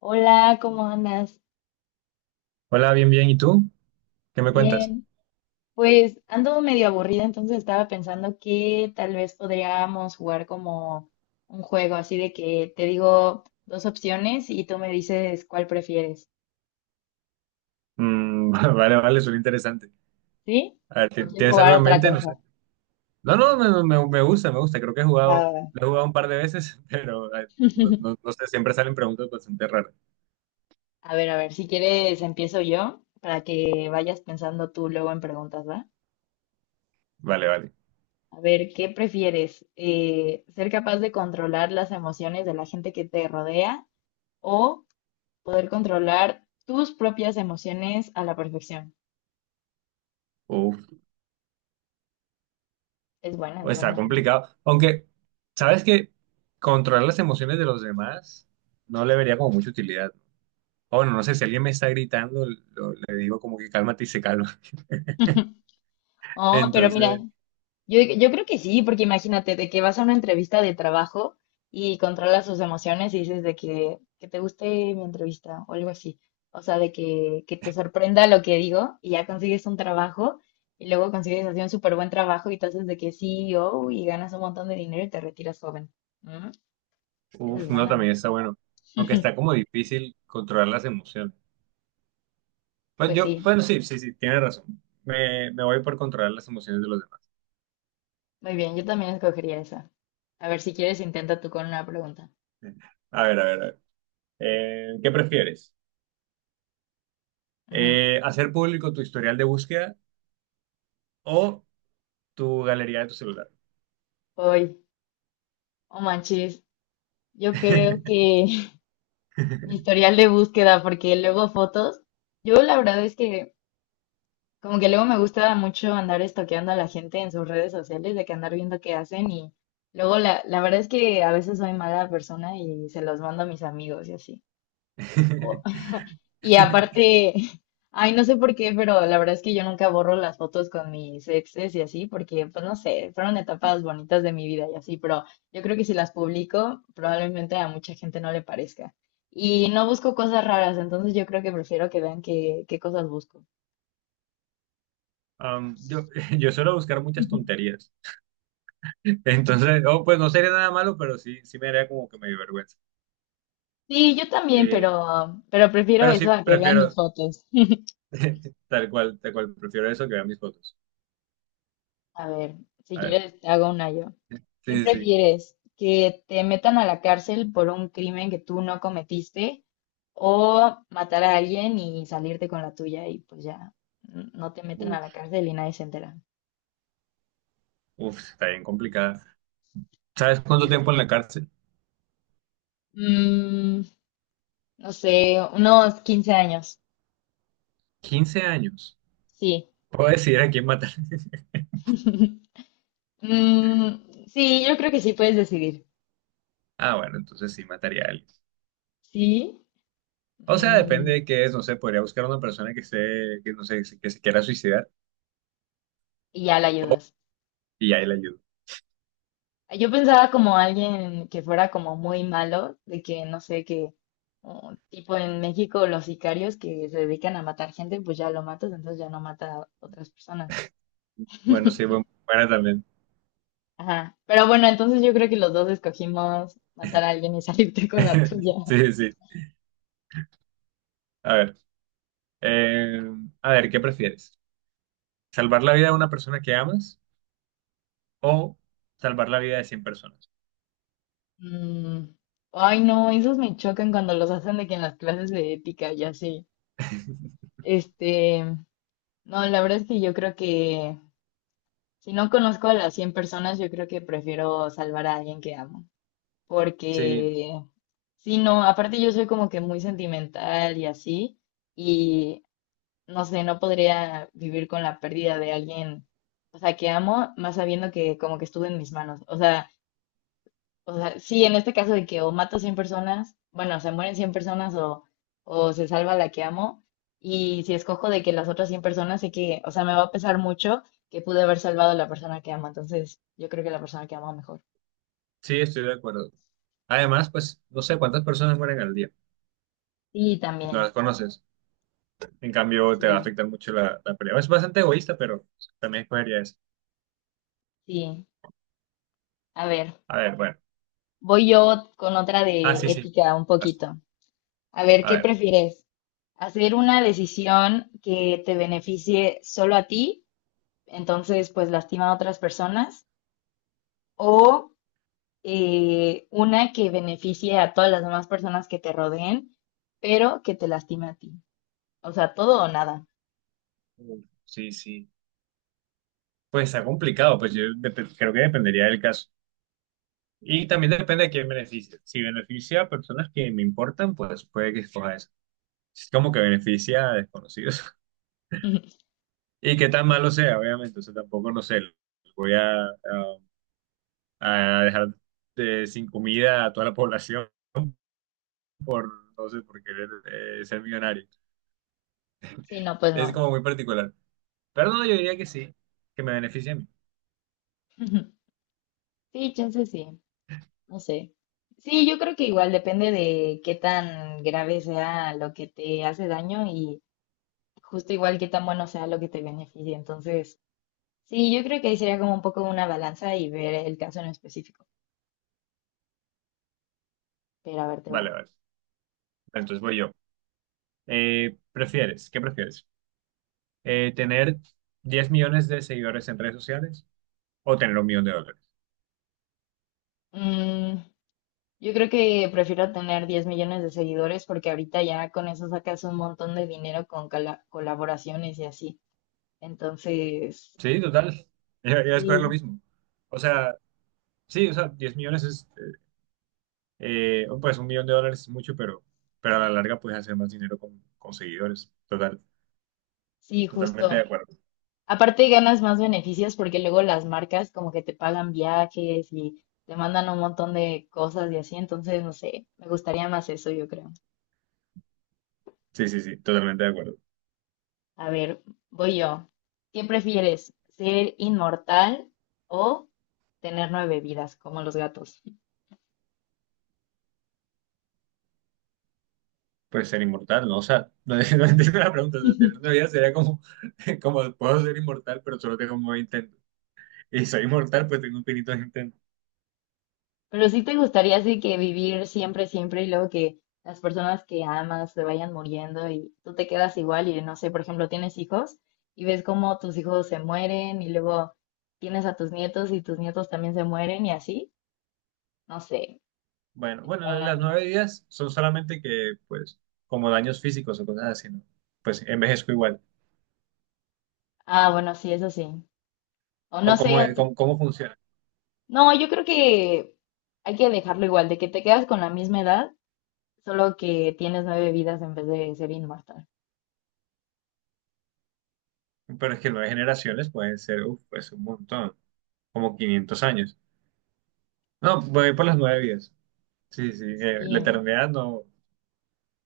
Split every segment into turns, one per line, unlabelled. Hola, ¿cómo andas?
Hola, bien, bien. ¿Y tú? ¿Qué me cuentas?
Bien. Pues ando medio aburrida, entonces estaba pensando que tal vez podríamos jugar como un juego, así de que te digo dos opciones y tú me dices cuál prefieres,
Mm, vale, vale, suena interesante.
¿sí?
A ver,
¿O quieres
¿tienes
jugar
algo en
otra
mente? No sé.
cosa?
No, no, me gusta, me gusta. Creo que he
Va,
jugado,
va, va.
lo he jugado un par de veces, pero no, no sé, siempre salen preguntas bastante raras.
A ver, si quieres empiezo yo para que vayas pensando tú luego en preguntas, ¿va?
Vale, vale.
A ver, ¿qué prefieres? ¿Ser capaz de controlar las emociones de la gente que te rodea o poder controlar tus propias emociones a la perfección?
Uf,
Es
está
buena, ¿no?
complicado. Aunque, ¿sabes que controlar las emociones de los demás no le vería como mucha utilidad? O bueno, no sé, si alguien me está gritando, le digo como que cálmate y se calma.
Oh, pero mira,
Entonces,
yo creo que sí, porque imagínate de que vas a una entrevista de trabajo y controlas tus emociones y dices de que te guste mi entrevista o algo así. O sea, de que te sorprenda lo que digo y ya consigues un trabajo y luego consigues así un súper buen trabajo y te haces de que CEO y ganas un montón de dinero y te retiras joven. Mm, Esa es
uf, no,
buena.
también está bueno. Aunque está como difícil controlar las emociones. Pues
Pues
yo,
sí.
bueno, sí, sí, sí, tienes razón. Me voy por controlar las emociones de los demás.
Muy bien, yo también escogería esa. A ver, si quieres, intenta tú con una pregunta.
A ver, a ver, a ver. ¿Qué prefieres?
Ujú.
¿Hacer público tu historial de búsqueda o tu galería de tu celular?
Hoy, oh manches, yo creo que mi historial de búsqueda, porque luego fotos, yo la verdad es que como que luego me gusta mucho andar estoqueando a la gente en sus redes sociales, de que andar viendo qué hacen y luego la verdad es que a veces soy mala persona y se los mando a mis amigos y así. Y aparte, ay, no sé por qué, pero la verdad es que yo nunca borro las fotos con mis exes y así, porque, pues no sé, fueron etapas bonitas de mi vida y así, pero yo creo que si las publico, probablemente a mucha gente no le parezca. Y no busco cosas raras, entonces yo creo que prefiero que vean qué, qué cosas busco.
Um, yo, yo suelo buscar muchas tonterías. Entonces, oh, pues no sería nada malo, pero sí, sí me haría como que me dio vergüenza.
Sí, yo también,
Eh,
pero prefiero
pero
eso
sí
a que vean mis
prefiero,
fotos.
tal cual, prefiero eso que ver mis fotos.
A ver, si
A ver,
quieres, te hago una yo. ¿Qué
sí, sí, sí.
prefieres? ¿Que te metan a la cárcel por un crimen que tú no cometiste o matar a alguien y salirte con la tuya y pues ya no te meten a la
Uf,
cárcel y nadie se entera?
uf, está bien complicada. ¿Sabes cuánto
Sí.
tiempo en la cárcel?
Mm, no sé, unos 15 años.
15 años.
Sí.
Puedo decidir a quién matar.
Mm, sí, yo creo que sí puedes decidir.
Ah, bueno, entonces sí mataría a alguien.
Sí.
O sea, depende
Mm,
de qué es, no sé, podría buscar a una persona que esté, que no sé, que se quiera suicidar
y ya la
o-
ayudas.
y ahí le ayudo.
Yo pensaba como alguien que fuera como muy malo, de que no sé, que tipo en México los sicarios que se dedican a matar gente, pues ya lo matas, entonces ya no mata a otras personas.
Bueno, sí, buena también.
Ajá. Pero bueno, entonces yo creo que los dos escogimos matar a alguien y salirte con la tuya.
Sí, sí. A ver, eh, a ver, ¿qué prefieres? ¿Salvar la vida de una persona que amas o salvar la vida de 100 personas?
Mm, ay, no, esos me chocan cuando los hacen de que en las clases de ética y así. Este, no, la verdad es que yo creo que si no conozco a las 100 personas, yo creo que prefiero salvar a alguien que amo,
Sí,
porque si no, aparte yo soy como que muy sentimental y así, y no sé, no podría vivir con la pérdida de alguien, o sea, que amo, más sabiendo que como que estuvo en mis manos. O sea, sí, en este caso de que o mato 100 personas, bueno, se mueren 100 personas o se salva la que amo, y si escojo de que las otras 100 personas, sé que, o sea, me va a pesar mucho que pude haber salvado a la persona que amo, entonces yo creo que la persona que amo mejor.
sí, estoy de acuerdo. Además, pues no sé cuántas personas mueren al día.
Sí,
No las
también,
conoces. En cambio, te va a
sí,
afectar mucho la pelea. Es bastante egoísta, pero también escogería eso.
sí. A ver.
A ver, bueno.
Voy yo con otra
Ah,
de
sí, sí.
ética un
As-
poquito. A ver,
A
¿qué
ver.
prefieres? ¿Hacer una decisión que te beneficie solo a ti, entonces pues lastima a otras personas? ¿O una que beneficie a todas las demás personas que te rodeen, pero que te lastime a ti? O sea, todo o nada.
Uf, sí, sí. Pues está complicado, pues yo creo que dependería del caso. Y también depende de quién beneficia. Si beneficia a personas que me importan, pues puede que escoja eso. Es como que beneficia a desconocidos. Y qué tan malo sea, obviamente. O sea, tampoco, no sé, voy a dejar sin comida a toda la población por, no sé, por querer ser millonario.
Sí, no, pues
Es
no.
como muy particular. Pero no, yo diría que sí, que me beneficia a mí.
Sí, chance sí, no sé. Sí, yo creo que igual depende de qué tan grave sea lo que te hace daño y justo igual qué tan bueno sea lo que te beneficie. Entonces, sí, yo creo que ahí sería como un poco una balanza y ver el caso en específico. Pero a ver, te va.
Vale, vale. Entonces voy yo. ¿Prefieres? ¿Qué prefieres? ¿Tener 10 millones de seguidores en redes sociales o tener un millón de dólares?
Mm, yo creo que prefiero tener 10 millones de seguidores porque ahorita ya con eso sacas un montón de dinero con colaboraciones y así. Entonces,
Sí, total. Yo voy a escoger lo
sí,
mismo. O sea, sí, o sea, 10 millones es, oh, pues un millón de dólares es mucho, pero a la larga puedes hacer más dinero con, seguidores. Total,
sí,
totalmente de
justo.
acuerdo.
Aparte ganas más beneficios porque luego las marcas como que te pagan viajes y te mandan un montón de cosas y así. Entonces, no sé, me gustaría más eso, yo creo.
Sí, sí, sí, totalmente de acuerdo.
A ver, voy yo. ¿Qué prefieres? ¿Ser inmortal o tener nueve vidas, como los gatos?
Puedes ser inmortal, ¿no? O sea, no, no entiendo la pregunta. O sea, tener una vida sería como, como, puedo ser inmortal, pero solo tengo un nuevo intento. Y soy inmortal, pues tengo infinitos intentos.
Pero sí te gustaría así que vivir siempre, siempre y luego que las personas que amas se vayan muriendo y tú te quedas igual y no sé, por ejemplo, tienes hijos y ves cómo tus hijos se mueren y luego tienes a tus nietos y tus nietos también se mueren y así. No sé.
Bueno, bueno,
Ah,
las nueve vidas son solamente que, pues, como daños físicos o cosas así, ¿no? Pues envejezco igual.
ah, bueno, sí, eso sí. O
O
no sé,
cómo, cómo funciona.
no, yo creo que hay que dejarlo igual, de que te quedas con la misma edad. Solo que tienes nueve vidas en vez de ser inmortal.
Pero es que nueve generaciones pueden ser, uf, pues un montón, como 500 años. No, voy por las nueve vidas. Sí, sí, la
Sí,
eternidad no,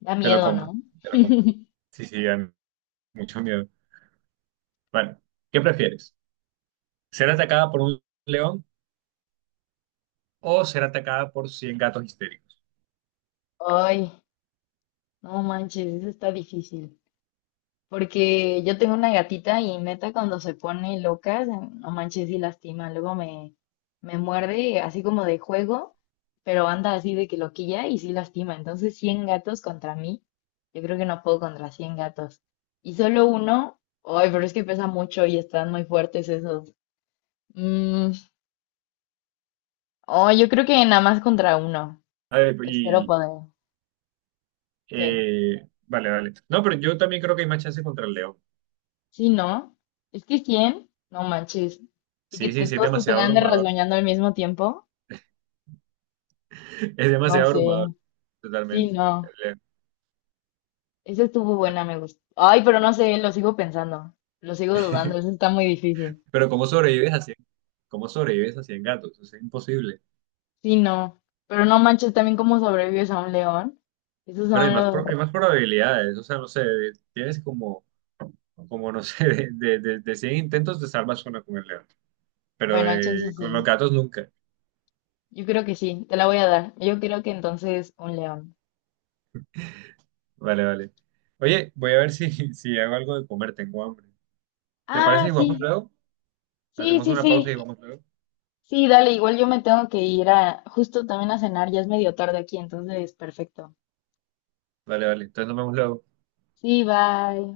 da
te lo
miedo,
compro,
¿no?
te lo compro. Sí, sí, dan mucho miedo. Bueno, ¿qué prefieres? ¿Ser atacada por un león o ser atacada por 100 gatos histéricos?
Ay, no manches, eso está difícil. Porque yo tengo una gatita y neta cuando se pone loca, no manches y lastima. Luego me muerde así como de juego, pero anda así de que loquilla y sí lastima. Entonces 100 gatos contra mí, yo creo que no puedo contra 100 gatos. Y solo uno, ay, pero es que pesa mucho y están muy fuertes esos. Mm, oh, yo creo que nada más contra uno.
A ver,
Espero poder. Que,
vale, vale. No, pero yo también creo que hay más chance contra el león.
sí, ¿no? Es que 100, no manches. Y que
Sí, sí, sí, es
todos te
demasiado
tengan de
abrumador.
rasguñando al mismo tiempo,
Es
no
demasiado
sé.
abrumador,
Sí,
totalmente.
no. Esa estuvo buena, me gustó. Ay, pero no sé, lo sigo pensando. Lo sigo dudando, eso está muy difícil.
Pero ¿cómo sobrevives a 100? ¿Cómo sobrevives a 100 gatos? Es imposible.
Sí, no. Pero no manches, también cómo sobrevives a un león. Esos
Pero hay
son
más, hay
los...
más probabilidades. O sea, no sé, tienes como no sé, de 100 intentos te salvas una con el león. Pero
Bueno, chance
con los
sí.
gatos nunca.
Yo creo que sí, te la voy a dar. Yo creo que entonces un león.
Vale, vale. Oye, voy a ver si, si hago algo de comer, tengo hambre. ¿Te parece
Ah,
si jugamos
sí.
luego?
Sí,
Hacemos
sí,
una pausa y
sí.
jugamos luego.
Sí, dale, igual yo me tengo que ir a justo también a cenar, ya es medio tarde aquí, entonces perfecto.
Vale, vale. Entonces nos vemos luego.
Sí, bye.